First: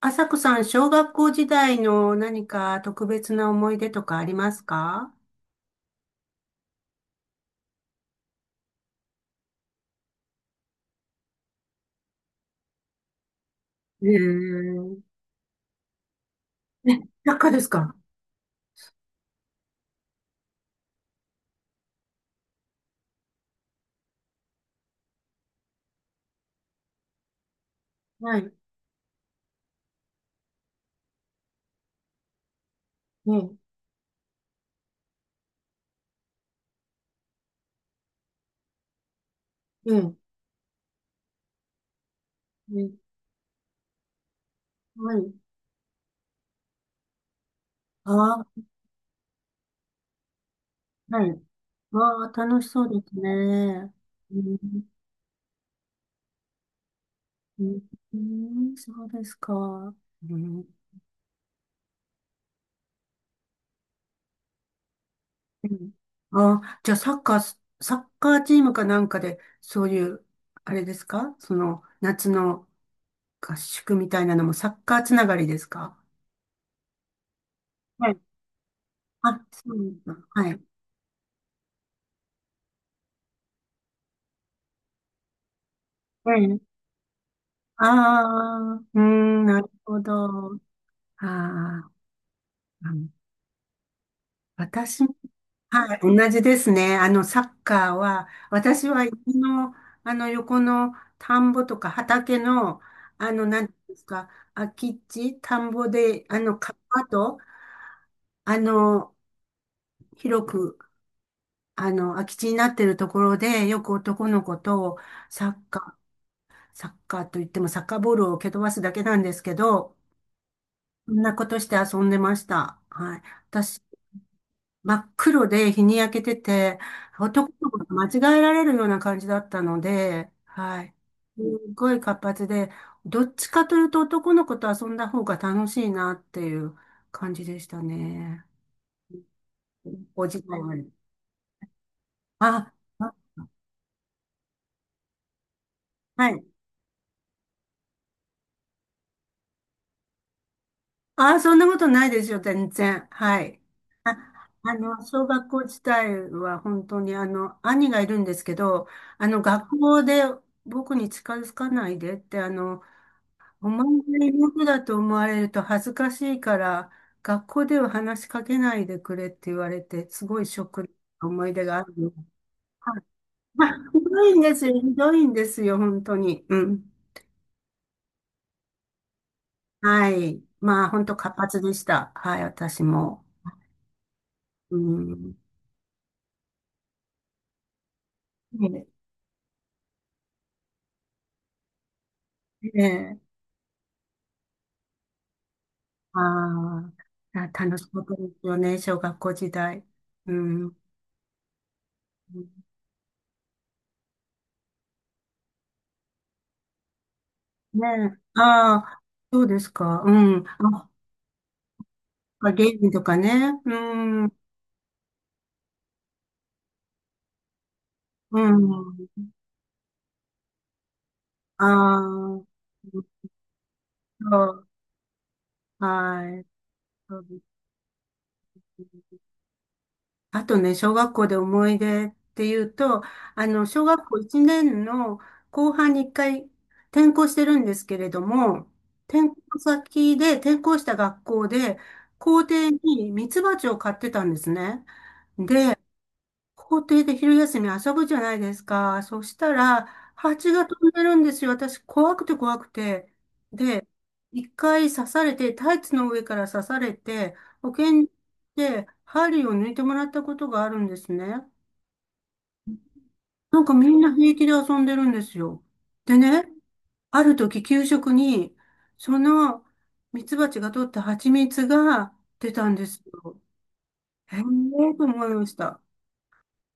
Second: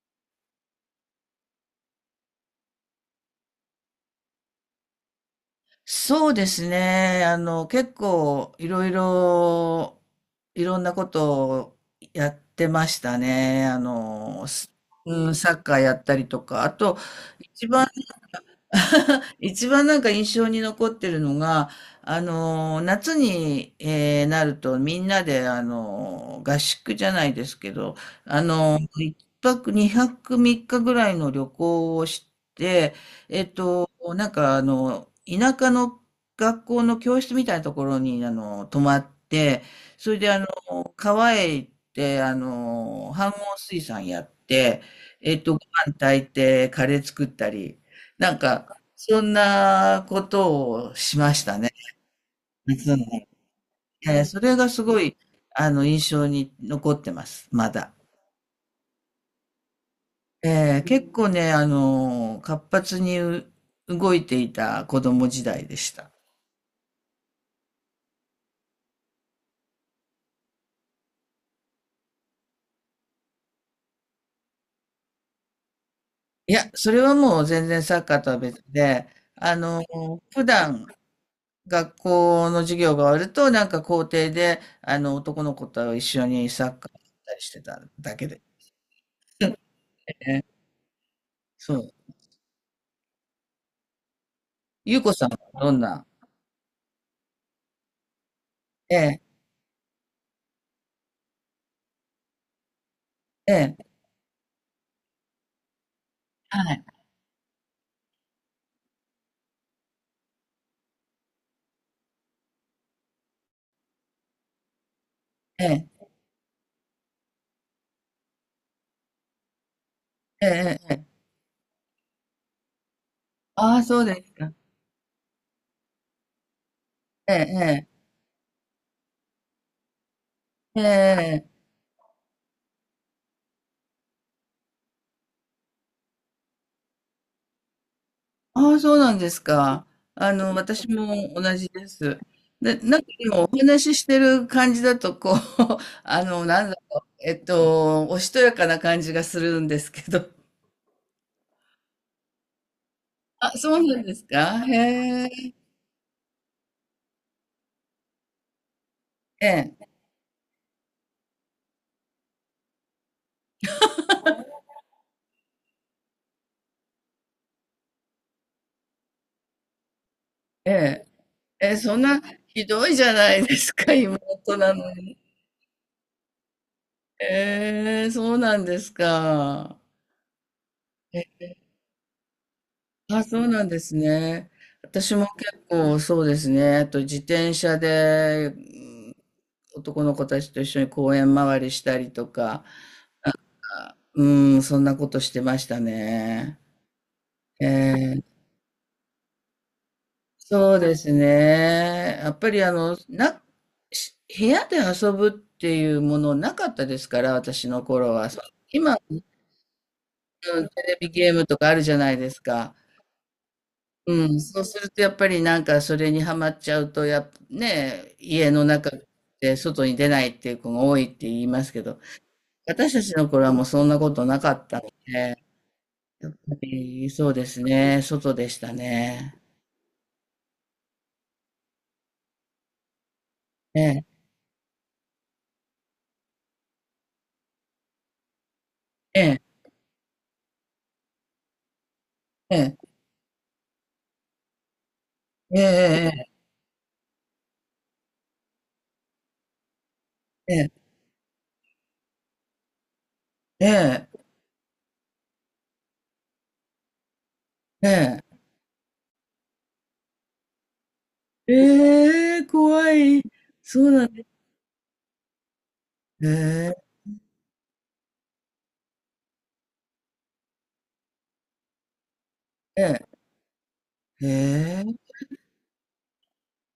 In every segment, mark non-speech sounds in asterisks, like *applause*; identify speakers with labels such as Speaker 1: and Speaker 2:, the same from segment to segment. Speaker 1: 朝子さん、小学校時代の何か特別な思い出とかありますか？
Speaker 2: そうですね。結構いろんなことをやってましたね。
Speaker 1: えー、
Speaker 2: うん、サッカーやったりとか。あ
Speaker 1: え、
Speaker 2: と、
Speaker 1: なんかで
Speaker 2: 一
Speaker 1: す
Speaker 2: 番
Speaker 1: か？
Speaker 2: 一番なんか印象に残ってるのが、夏に、なるとみんなで、合宿じゃないですけど、
Speaker 1: はい。
Speaker 2: 一泊二泊三日ぐらいの旅行をして、
Speaker 1: え
Speaker 2: えっ
Speaker 1: え、
Speaker 2: と、田舎の学校の教室みたいなところに、泊まって、
Speaker 1: え
Speaker 2: そ
Speaker 1: え、
Speaker 2: れであの、川へ行って、
Speaker 1: ええ。
Speaker 2: 飯盒水産やって、
Speaker 1: はい。
Speaker 2: ご飯炊いて、カレー作ったり、なん
Speaker 1: ああ、
Speaker 2: か、そんなことをし
Speaker 1: は
Speaker 2: ま
Speaker 1: い。
Speaker 2: したね。
Speaker 1: わあ、楽しそ
Speaker 2: 夏
Speaker 1: う
Speaker 2: な
Speaker 1: で
Speaker 2: の
Speaker 1: す
Speaker 2: に。
Speaker 1: ね。
Speaker 2: ええ、
Speaker 1: う
Speaker 2: それ
Speaker 1: ん、
Speaker 2: がすごい、印象に残ってます、
Speaker 1: う
Speaker 2: ま
Speaker 1: ん。
Speaker 2: だ。
Speaker 1: うん、そうですか。うん、
Speaker 2: ええ、結構ね、活発に動いていた子供時代
Speaker 1: う
Speaker 2: でし
Speaker 1: ん。
Speaker 2: た。
Speaker 1: ああ、じゃあサッカー、サッカーチームかなんかで、そういう、あれですかその、夏の合宿みたいなのもサッカーつながりですか？
Speaker 2: いや、それはもう全然サッカーとは別で、
Speaker 1: あ、
Speaker 2: あ
Speaker 1: そ
Speaker 2: の、
Speaker 1: うだ。
Speaker 2: 普
Speaker 1: はい。
Speaker 2: 段学校の授業が終わると、なんか校庭で、男の子と一緒
Speaker 1: え
Speaker 2: にサ
Speaker 1: え。
Speaker 2: ッカーやったりしてた
Speaker 1: あ
Speaker 2: だけで
Speaker 1: あ、うーん、なるほ
Speaker 2: ね。
Speaker 1: ど。あ
Speaker 2: そ
Speaker 1: あ、
Speaker 2: う。
Speaker 1: うん。
Speaker 2: ゆ
Speaker 1: 私、
Speaker 2: うこさんはどん
Speaker 1: はい、
Speaker 2: な、
Speaker 1: 同じですね。サッカーは、私
Speaker 2: え
Speaker 1: は家
Speaker 2: え、
Speaker 1: の、横の田んぼとか畑の、
Speaker 2: え
Speaker 1: なんていう
Speaker 2: え、
Speaker 1: んですか、空き地、田んぼで、
Speaker 2: は
Speaker 1: 川
Speaker 2: い、
Speaker 1: と、あの、広く、空き地になってるところで、よく男の子と、サ
Speaker 2: え
Speaker 1: ッカ
Speaker 2: え、
Speaker 1: ー、サッカーといっても、サッカーボールを蹴飛ばすだけなんですけど、
Speaker 2: えええええ
Speaker 1: そん
Speaker 2: え、
Speaker 1: なことして遊んでました。はい。
Speaker 2: あ
Speaker 1: 私、
Speaker 2: あ、そうですか。
Speaker 1: 真っ黒で日に焼けてて、
Speaker 2: え
Speaker 1: 男の子が
Speaker 2: え、
Speaker 1: 間違えられるような感じだったので、
Speaker 2: え
Speaker 1: は
Speaker 2: え、
Speaker 1: い。す
Speaker 2: ええ。
Speaker 1: ごい活発で、どっちかというと男の子と遊んだ方が楽しいなっていう感じでしたね。
Speaker 2: ああ、そうなんですか。
Speaker 1: お時間あ
Speaker 2: 私
Speaker 1: る。
Speaker 2: も同じです。
Speaker 1: あ、
Speaker 2: で、なんか
Speaker 1: あ、
Speaker 2: 今お話ししてる感じだと、こう、*laughs*
Speaker 1: はい。
Speaker 2: おしとやかな感じがするんですけど。
Speaker 1: ああ、そんなことないですよ、全然。は
Speaker 2: あ、
Speaker 1: い。
Speaker 2: そうなんですか。へ
Speaker 1: 小学
Speaker 2: え、
Speaker 1: 校自体は本当に、兄がいるんですけど、
Speaker 2: え
Speaker 1: 学
Speaker 2: え、
Speaker 1: 校で僕に近づかないでって、お前が妹だと思われると恥ずかしいから、学校では話しかけないでくれって言われて、すごいショッ
Speaker 2: え
Speaker 1: ク
Speaker 2: え、
Speaker 1: な思い出
Speaker 2: ええ、
Speaker 1: がある
Speaker 2: そん
Speaker 1: の。
Speaker 2: な、ひどい
Speaker 1: は
Speaker 2: じ
Speaker 1: い。
Speaker 2: ゃないで
Speaker 1: ま
Speaker 2: す
Speaker 1: あ、
Speaker 2: か、
Speaker 1: ひどいんで
Speaker 2: 妹
Speaker 1: す
Speaker 2: な
Speaker 1: よ、
Speaker 2: の
Speaker 1: ひど
Speaker 2: に。
Speaker 1: いんですよ、本当に。うん。
Speaker 2: ええ、そうなんですか。
Speaker 1: はい。まあ、本当活発でした。はい、私
Speaker 2: あ、
Speaker 1: も。
Speaker 2: そうなんですね。
Speaker 1: う
Speaker 2: 私も
Speaker 1: ん。
Speaker 2: 結構そうですね。あと自転車で、うん、
Speaker 1: ね
Speaker 2: 男の子たちと一緒に公園回りしたりとか、
Speaker 1: ええ、
Speaker 2: うん、そんなことしてました
Speaker 1: あ
Speaker 2: ね。
Speaker 1: ーあ、
Speaker 2: え
Speaker 1: 楽しかったで
Speaker 2: ー、
Speaker 1: すよね、小学校時代。う
Speaker 2: そ
Speaker 1: ん。
Speaker 2: うですね。やっぱりし部屋で遊ぶっていうものなかったですから、私の
Speaker 1: ね
Speaker 2: 頃
Speaker 1: え、
Speaker 2: は。そう
Speaker 1: あ
Speaker 2: 今、
Speaker 1: あ、そうですか。うん。
Speaker 2: うん、テレビゲームとかあるじゃないです
Speaker 1: あ、ゲ
Speaker 2: か。
Speaker 1: ームとかね。うん。
Speaker 2: う
Speaker 1: う
Speaker 2: ん、そうするとやっぱりなんかそれにはまっちゃうと、やっぱね、家の中
Speaker 1: ん。
Speaker 2: で外に出ないっていう子が多いって言いま
Speaker 1: あ
Speaker 2: すけど、
Speaker 1: あ、
Speaker 2: 私たちの頃はもうそんなこと
Speaker 1: そ
Speaker 2: なかっ
Speaker 1: う。
Speaker 2: たので、やっ
Speaker 1: は
Speaker 2: ぱ
Speaker 1: い。
Speaker 2: り
Speaker 1: そう
Speaker 2: そう
Speaker 1: で
Speaker 2: ですね、外でした
Speaker 1: す。
Speaker 2: ね。
Speaker 1: あとね、小学校で思い出っていうと、
Speaker 2: え
Speaker 1: 小
Speaker 2: え、
Speaker 1: 学校1年の後半に1回転校してるんですけれども、
Speaker 2: え
Speaker 1: 転
Speaker 2: え、
Speaker 1: 校先で転校した学校で、校
Speaker 2: え
Speaker 1: 庭
Speaker 2: え、
Speaker 1: にミツバチを飼ってたんですね。
Speaker 2: え
Speaker 1: で、
Speaker 2: え、
Speaker 1: 校庭で昼休み遊ぶじゃないですか。そしたら、蜂
Speaker 2: え
Speaker 1: が
Speaker 2: え、
Speaker 1: 飛んでるんですよ。私、怖くて怖くて。
Speaker 2: え
Speaker 1: で、
Speaker 2: え、
Speaker 1: 一回刺されて、タイツの上から刺されて、保
Speaker 2: え
Speaker 1: 健
Speaker 2: え、
Speaker 1: で針を抜いてもらったことがあるんですね。
Speaker 2: ええ、ええ怖い。
Speaker 1: なんか
Speaker 2: そ
Speaker 1: み
Speaker 2: う
Speaker 1: ん
Speaker 2: なん
Speaker 1: な
Speaker 2: です。
Speaker 1: 平気で遊んでるんですよ。で
Speaker 2: え
Speaker 1: ね、
Speaker 2: え、
Speaker 1: ある時給食に、そのミツバチが取った蜂蜜が出たん
Speaker 2: え
Speaker 1: です
Speaker 2: え、
Speaker 1: よ。
Speaker 2: え
Speaker 1: へえー
Speaker 2: え、
Speaker 1: と思いました。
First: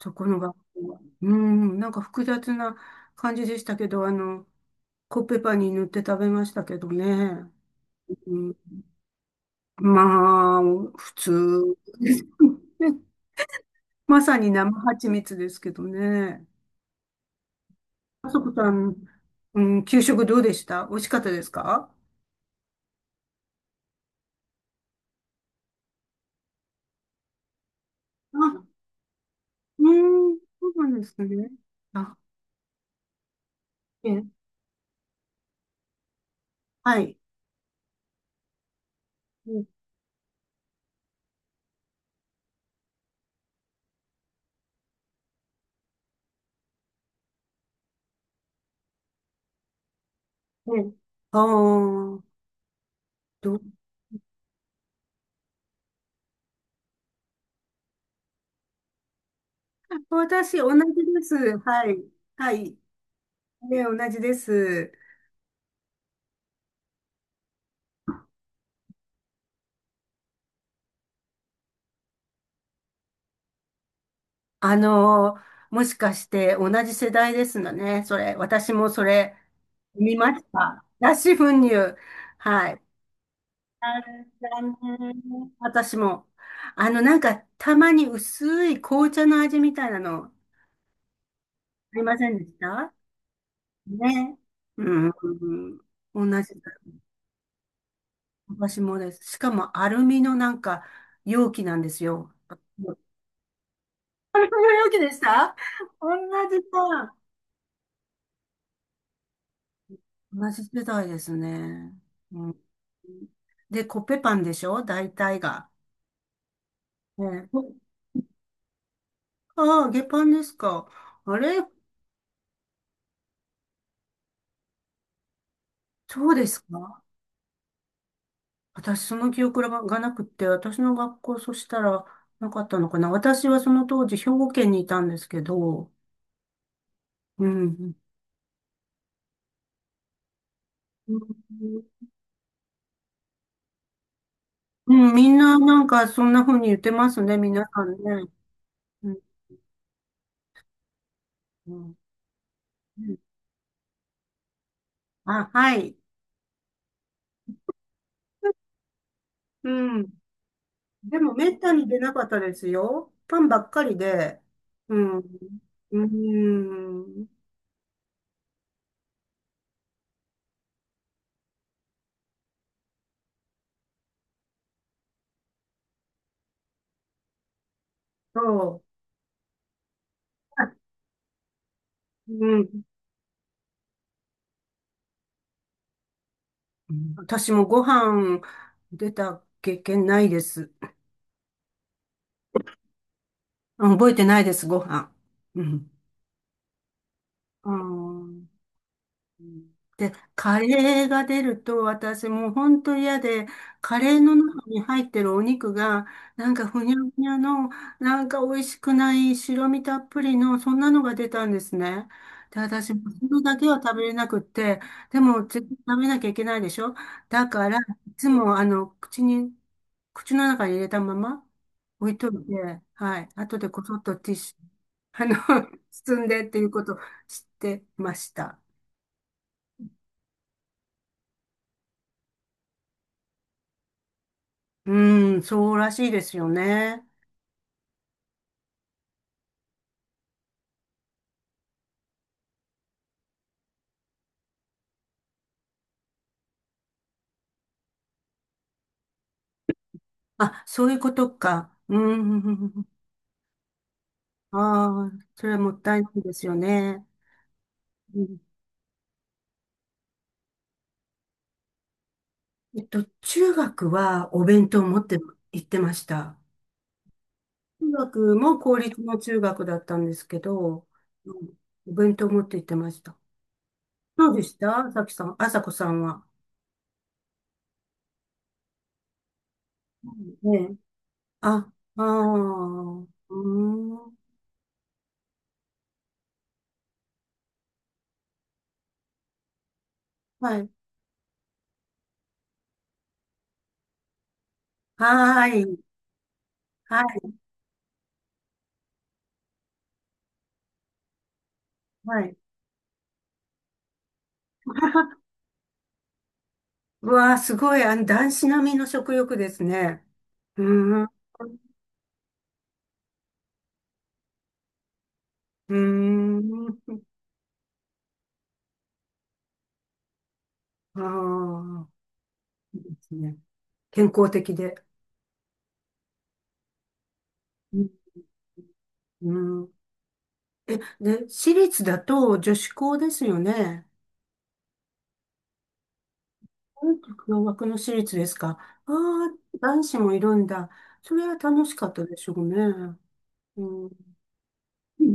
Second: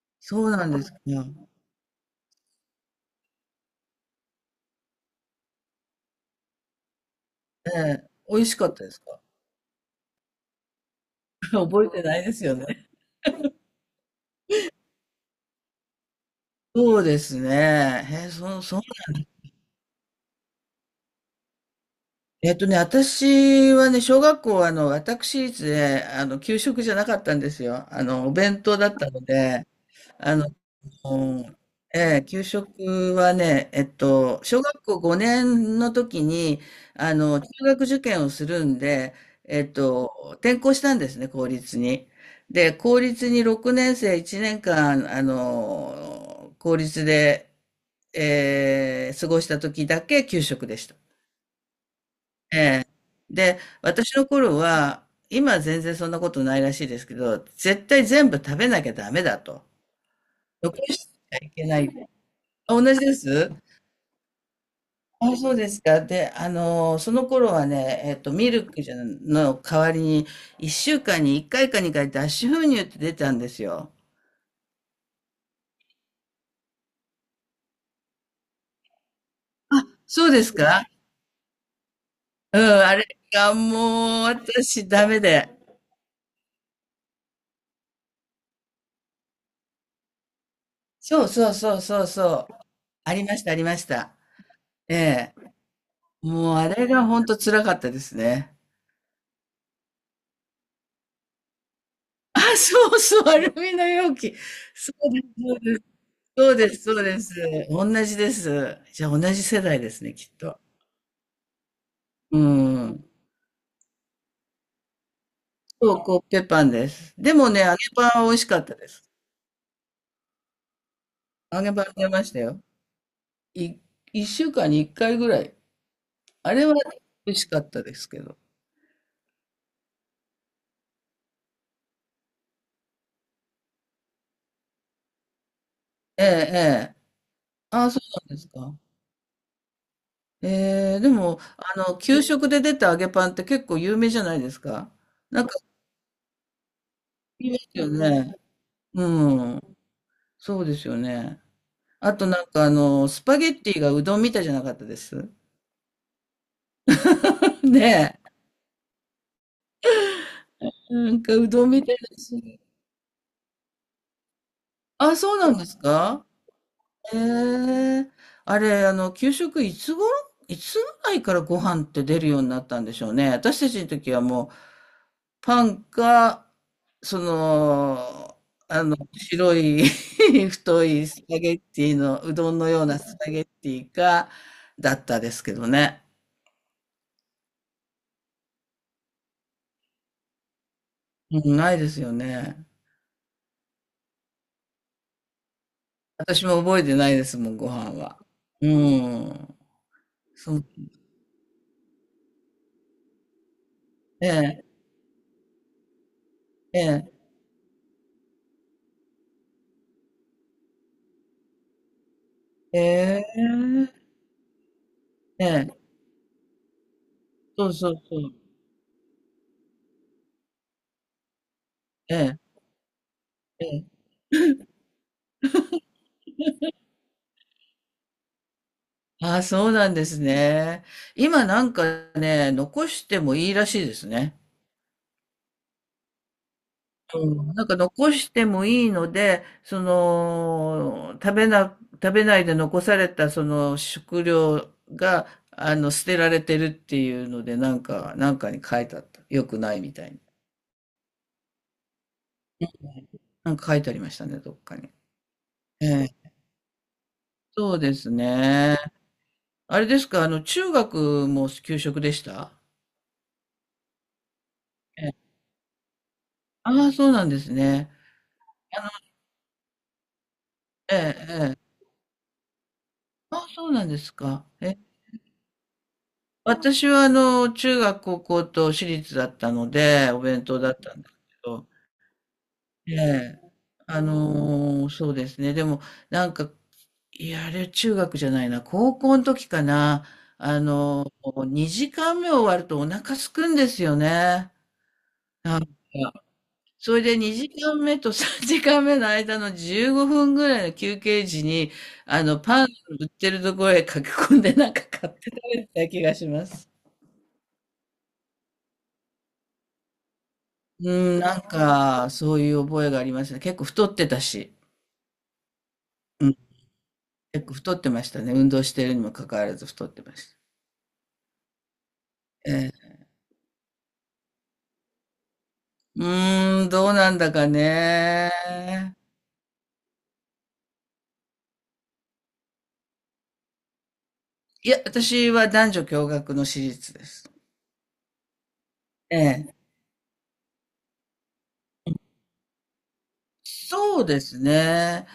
Speaker 1: そこの
Speaker 2: そう
Speaker 1: 学
Speaker 2: なんで
Speaker 1: 校
Speaker 2: すか。
Speaker 1: は。
Speaker 2: え
Speaker 1: うん、なんか複雑な感じでしたけど、コッペパンに塗って食べましたけどね。
Speaker 2: え、
Speaker 1: う
Speaker 2: 美味し
Speaker 1: ん、
Speaker 2: かったですか。
Speaker 1: まあ、普
Speaker 2: *laughs*
Speaker 1: 通。
Speaker 2: 覚えてないですよ
Speaker 1: *laughs*
Speaker 2: ね。
Speaker 1: ね、まさに生蜂蜜ですけどね。
Speaker 2: そうですね。へ
Speaker 1: あ
Speaker 2: え、
Speaker 1: そこさ
Speaker 2: そう、
Speaker 1: ん、うん、給食どうでした、美味しかったですか？
Speaker 2: 私はね、小学校は、私立で、給食じゃなかったんですよ。お弁当
Speaker 1: あ、
Speaker 2: だったので、
Speaker 1: う
Speaker 2: あ
Speaker 1: ん、
Speaker 2: の、
Speaker 1: そうなんですね。あ、
Speaker 2: ええ、給食はね、
Speaker 1: え、
Speaker 2: 小学校5年の時に、
Speaker 1: はい。
Speaker 2: 中学受験をするんで、え
Speaker 1: う
Speaker 2: っと、転校したんですね、公立に。で、公立に6年生1年間、公立で、過ごした時だけ給食
Speaker 1: え、
Speaker 2: でした。
Speaker 1: ああ、
Speaker 2: ええ。
Speaker 1: ど、
Speaker 2: で、私の頃は、今は全然そんなことないらしいですけど、絶対全部食べなきゃダメだと。
Speaker 1: 私、同
Speaker 2: 残
Speaker 1: じ
Speaker 2: し
Speaker 1: で
Speaker 2: てはい
Speaker 1: す。
Speaker 2: けない。
Speaker 1: はい。は
Speaker 2: あ、
Speaker 1: い。
Speaker 2: 同じです？
Speaker 1: ね、同じです。
Speaker 2: あ、そうですか。で、その頃はね、ミルクじゃの代わりに、1週間に1回か2回脱脂粉乳って出たんですよ。
Speaker 1: もしかして同じ世代ですのね。それ、私もそれ見
Speaker 2: そう
Speaker 1: ま
Speaker 2: で
Speaker 1: し
Speaker 2: す
Speaker 1: た。
Speaker 2: か？
Speaker 1: 脱脂粉乳。
Speaker 2: うん、
Speaker 1: はい。
Speaker 2: あれが
Speaker 1: あ、
Speaker 2: もう
Speaker 1: 残
Speaker 2: 私ダメで。
Speaker 1: 念、私も。なんか、たまに薄い紅茶の味みたいなの、あ
Speaker 2: そうそうそう
Speaker 1: り
Speaker 2: そう
Speaker 1: ませんで
Speaker 2: そ
Speaker 1: し
Speaker 2: う。
Speaker 1: た
Speaker 2: ありましたありました。
Speaker 1: ね。う
Speaker 2: え
Speaker 1: ん。
Speaker 2: え。
Speaker 1: うん、同じ
Speaker 2: もうあれ
Speaker 1: だ。
Speaker 2: が本当辛かったですね。
Speaker 1: 私もです。しかも、アルミのなんか、容器なんですよ。
Speaker 2: あ、そ
Speaker 1: *laughs*
Speaker 2: うそう、アルミの容器。
Speaker 1: 容
Speaker 2: そ
Speaker 1: 器で
Speaker 2: う
Speaker 1: し
Speaker 2: です
Speaker 1: た。
Speaker 2: そ
Speaker 1: 同
Speaker 2: う
Speaker 1: じ
Speaker 2: です。そう
Speaker 1: だ。
Speaker 2: ですそうです。同じです。じゃあ同じ世代ですね、きっ
Speaker 1: 同
Speaker 2: と。
Speaker 1: じ世代ですね。
Speaker 2: う
Speaker 1: うん。
Speaker 2: ん。
Speaker 1: で、コッペパンでしょ大体が。
Speaker 2: そう、コッペパンです。で
Speaker 1: ね、
Speaker 2: もね、揚げパンは美味しかったです。
Speaker 1: ああ、揚げパンですか。あれ、
Speaker 2: 揚げパン出ましたよ。い、1週間に1回ぐらい。
Speaker 1: そうで
Speaker 2: あ
Speaker 1: す
Speaker 2: れは
Speaker 1: か？
Speaker 2: 美味しかったですけど。
Speaker 1: 私、その記憶がなくって、私の学校、そしたらなかったのかな。私はその当時、兵庫県にいたんですけど、
Speaker 2: ええ、ええ。
Speaker 1: う
Speaker 2: ああ、
Speaker 1: ん。
Speaker 2: そうなんですか。ええ、で
Speaker 1: う
Speaker 2: も、
Speaker 1: ん、
Speaker 2: 給食で出た揚げパンって結構有名じゃないですか。
Speaker 1: うん。みん
Speaker 2: なん
Speaker 1: な、
Speaker 2: か、
Speaker 1: なんか、そんな風に言ってますね、
Speaker 2: いま
Speaker 1: 皆
Speaker 2: す
Speaker 1: さ
Speaker 2: よ
Speaker 1: んね。
Speaker 2: ね。
Speaker 1: うん、
Speaker 2: うん。そうですよね。
Speaker 1: うん、
Speaker 2: あとなんか
Speaker 1: うん、
Speaker 2: スパゲッティがうどんみたいじゃなかったです。
Speaker 1: あ、はい。
Speaker 2: *laughs* ね
Speaker 1: うん。
Speaker 2: え。な
Speaker 1: で
Speaker 2: ん
Speaker 1: も
Speaker 2: かう
Speaker 1: めっ
Speaker 2: どん
Speaker 1: た
Speaker 2: み
Speaker 1: に
Speaker 2: たい
Speaker 1: 出な
Speaker 2: だ
Speaker 1: かったで
Speaker 2: し。
Speaker 1: すよ。パンばっかりで。う
Speaker 2: あ、
Speaker 1: ん。う
Speaker 2: そうなんですか、え
Speaker 1: ーん。
Speaker 2: え、あれ、あの、給食いつ頃、いつぐらいからご飯って出るようになったんでしょうね。私たちの時はもう、パンか、その、
Speaker 1: そ
Speaker 2: 白い *laughs* 太いスパゲッティの、
Speaker 1: う。
Speaker 2: う
Speaker 1: う
Speaker 2: どんの
Speaker 1: ん。
Speaker 2: ようなスパゲッティか、だったですけどね。
Speaker 1: 私もご飯出た経験ないです。
Speaker 2: うん、ないですよね。
Speaker 1: うん、覚えてないです、ご飯。うん。
Speaker 2: 私も覚えてないですもん、ご
Speaker 1: う
Speaker 2: 飯は。
Speaker 1: ん、
Speaker 2: う
Speaker 1: う
Speaker 2: ん。
Speaker 1: ん。で、
Speaker 2: そ
Speaker 1: カ
Speaker 2: う、
Speaker 1: レーが出ると私もう本当嫌で、カレー
Speaker 2: え
Speaker 1: の
Speaker 2: え、
Speaker 1: 中に入ってるお肉が、なんか
Speaker 2: え
Speaker 1: ふにゃ
Speaker 2: え、
Speaker 1: ふにゃの、なんか美味しくない白身たっぷりの、そんなのが出たんですね。で、私もそ
Speaker 2: え
Speaker 1: れだけは
Speaker 2: え、
Speaker 1: 食べれなくって、でも
Speaker 2: え
Speaker 1: 絶
Speaker 2: え、
Speaker 1: 対食べなきゃいけないでしょ。だ
Speaker 2: そ
Speaker 1: か
Speaker 2: う
Speaker 1: ら、
Speaker 2: そう
Speaker 1: い
Speaker 2: そ
Speaker 1: つ
Speaker 2: う、
Speaker 1: も口の中に入れたまま置い
Speaker 2: え
Speaker 1: とい
Speaker 2: え、
Speaker 1: て、はい、後
Speaker 2: え
Speaker 1: でこ
Speaker 2: え。
Speaker 1: そっとティッシュ、あの、*laughs* 包んでっていうことを知ってました。
Speaker 2: ああ、そうなんですね。今なんかね、残してもいいらしいですね。
Speaker 1: うん、そうらしいですよね。
Speaker 2: うん、なんか残してもいいので、食べないで残されたその食料が、捨てられてるっていうので、なんかに書いてあった。よくないみたいに。
Speaker 1: あ、そういうことか。うん。
Speaker 2: なんか書いてありましたね、どっかに。
Speaker 1: ああ、それはもっ
Speaker 2: え
Speaker 1: たいないで
Speaker 2: え、
Speaker 1: すよね。
Speaker 2: そうです
Speaker 1: うん、
Speaker 2: ね。あれですか、中学も給食でした？
Speaker 1: 中学はお弁当を持っ
Speaker 2: え
Speaker 1: て
Speaker 2: え。
Speaker 1: 行ってました。
Speaker 2: ああ、そうなんです
Speaker 1: 中
Speaker 2: ね。
Speaker 1: 学も公
Speaker 2: あの、
Speaker 1: 立の中学だったんですけど、
Speaker 2: ええ、
Speaker 1: うん、
Speaker 2: ええ。
Speaker 1: お弁当を持って行ってました。
Speaker 2: あ、そうなんです
Speaker 1: どうで
Speaker 2: か。
Speaker 1: し
Speaker 2: え、
Speaker 1: た、さきさん、あさこさんは？
Speaker 2: 私はあの、中学、高校と私立だったので、お弁
Speaker 1: うん、
Speaker 2: 当
Speaker 1: ね
Speaker 2: だ
Speaker 1: え。
Speaker 2: ったんですけど、
Speaker 1: あ、ああ、
Speaker 2: え
Speaker 1: う
Speaker 2: え、
Speaker 1: ーん。
Speaker 2: そうですね。でも、なんか、あれ中学じゃないな、高校の時かな、
Speaker 1: はい。
Speaker 2: 2時間目終わるとお腹すくんですよね。
Speaker 1: はー
Speaker 2: なんか、
Speaker 1: い。
Speaker 2: それ
Speaker 1: は
Speaker 2: で
Speaker 1: い。
Speaker 2: 2時間目と3時間目の間の15分ぐらいの休憩時に、
Speaker 1: はい。
Speaker 2: パン売ってるところへ駆け込んでなんか買って食べてた気がします。
Speaker 1: うわあ、すごい、男子並みの食欲ですね。うー
Speaker 2: う
Speaker 1: ん、う
Speaker 2: ん、なんか、そういう覚えがありましたね。結構太ってたし、
Speaker 1: ー
Speaker 2: うん、
Speaker 1: ん、
Speaker 2: 結構太ってましたね。運動してるにもかかわらず太ってました。
Speaker 1: ああ、
Speaker 2: え
Speaker 1: いいで
Speaker 2: え。
Speaker 1: すね。健康的で。
Speaker 2: うーん、どうなんだか
Speaker 1: うん、
Speaker 2: ね。
Speaker 1: うん。え、で、私立だと女子校ですよね。
Speaker 2: いや、私は男女共学の私立
Speaker 1: 音
Speaker 2: です。
Speaker 1: 楽の枠の私立ですか。あ
Speaker 2: ええ。
Speaker 1: あ、男子もいるんだ。それは楽しかったでしょうね。う
Speaker 2: そう
Speaker 1: ん、
Speaker 2: ですね。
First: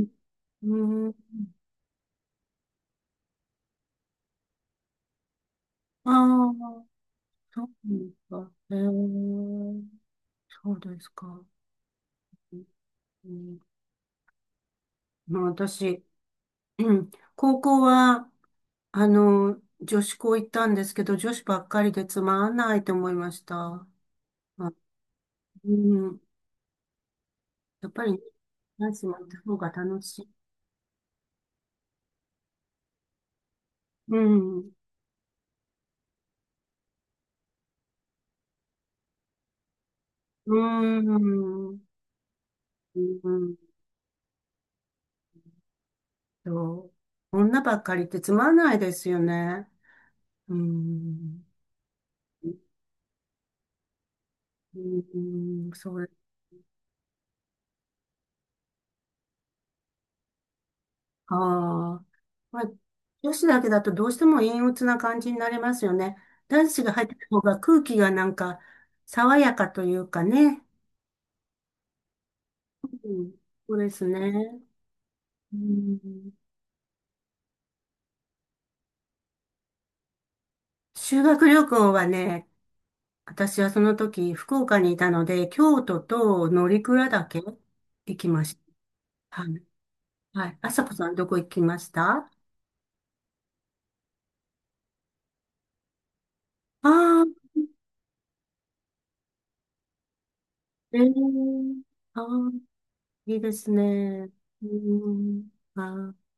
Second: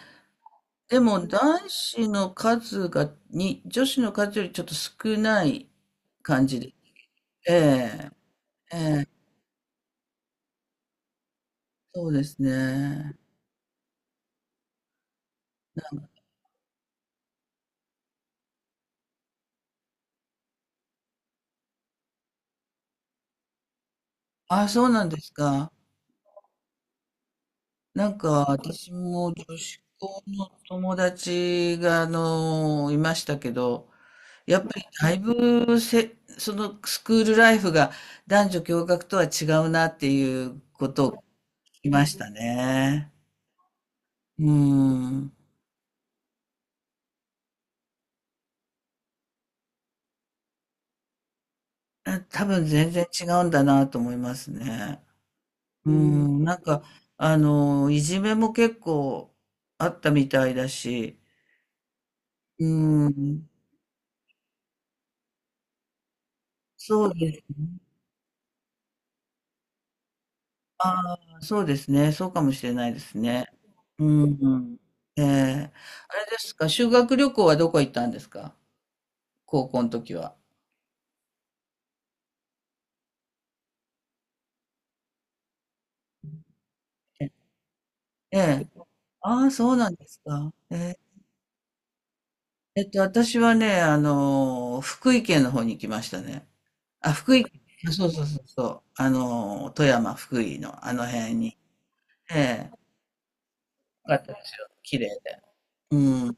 Speaker 1: う
Speaker 2: で
Speaker 1: ん、
Speaker 2: も男子の数が、女子の数よりちょっと少ない
Speaker 1: あ
Speaker 2: 感じで。
Speaker 1: あ、
Speaker 2: え
Speaker 1: そうで
Speaker 2: え。
Speaker 1: すか。ええ、そうですか。
Speaker 2: そうですね。
Speaker 1: うん、まあ、私、うん、高校は、女子校行ったんですけど、女子ばっかりでつまんないと思いました。
Speaker 2: あ、
Speaker 1: あ、
Speaker 2: そうなんです
Speaker 1: う
Speaker 2: か。
Speaker 1: ん、やっぱ
Speaker 2: な
Speaker 1: りね、
Speaker 2: んか私
Speaker 1: 男子も
Speaker 2: も
Speaker 1: いた方
Speaker 2: 女
Speaker 1: が
Speaker 2: 子
Speaker 1: 楽し
Speaker 2: 校
Speaker 1: い。
Speaker 2: の友達がいましたけど、
Speaker 1: う
Speaker 2: やっぱ
Speaker 1: ん、
Speaker 2: りだいぶせ、そのスクールライフが男女共学とは違うなってい
Speaker 1: う
Speaker 2: うことを
Speaker 1: ん、うん
Speaker 2: 聞きましたね。うん。
Speaker 1: と、女ばっかりってつまんないですよね。うん、
Speaker 2: あ、多分全然違うんだなと思いますね。
Speaker 1: う
Speaker 2: う
Speaker 1: ん、それ
Speaker 2: ん。いじめも結構あったみたいだし、
Speaker 1: か。まあ、
Speaker 2: う
Speaker 1: 女子
Speaker 2: ん。
Speaker 1: だけだとどうしても陰鬱な感じになりますよね。男子が入
Speaker 2: そ
Speaker 1: っ
Speaker 2: う
Speaker 1: てた
Speaker 2: で
Speaker 1: 方
Speaker 2: す。
Speaker 1: が空気がなんか爽やかというかね。
Speaker 2: ああ、そうですね。そうかもしれないです
Speaker 1: うん、
Speaker 2: ね。
Speaker 1: そうで
Speaker 2: う
Speaker 1: すね、
Speaker 2: ん。え
Speaker 1: う
Speaker 2: え。あれ
Speaker 1: ん。
Speaker 2: ですか、修学旅行はどこ行ったんですか、高校の時は。
Speaker 1: 修学旅行はね、私はその時福岡にいたので、京都と乗鞍
Speaker 2: え
Speaker 1: 岳行きまし
Speaker 2: え、
Speaker 1: た。
Speaker 2: あ
Speaker 1: は
Speaker 2: あ、
Speaker 1: い。
Speaker 2: そうなんです
Speaker 1: は
Speaker 2: か。
Speaker 1: い。あ
Speaker 2: え
Speaker 1: さこ
Speaker 2: え。
Speaker 1: さん、どこ行きました？あ
Speaker 2: 私はね、福井県の方に行きましたね。あ、
Speaker 1: あー、
Speaker 2: 福井、あ、そうそうそうそう。富山、福井のあ
Speaker 1: え
Speaker 2: の辺に。
Speaker 1: ー、あー、
Speaker 2: ええ。よ
Speaker 1: いいです
Speaker 2: かっ
Speaker 1: ね。
Speaker 2: たです
Speaker 1: う
Speaker 2: よ。綺麗で。
Speaker 1: ん、あ
Speaker 2: う
Speaker 1: ー
Speaker 2: ん。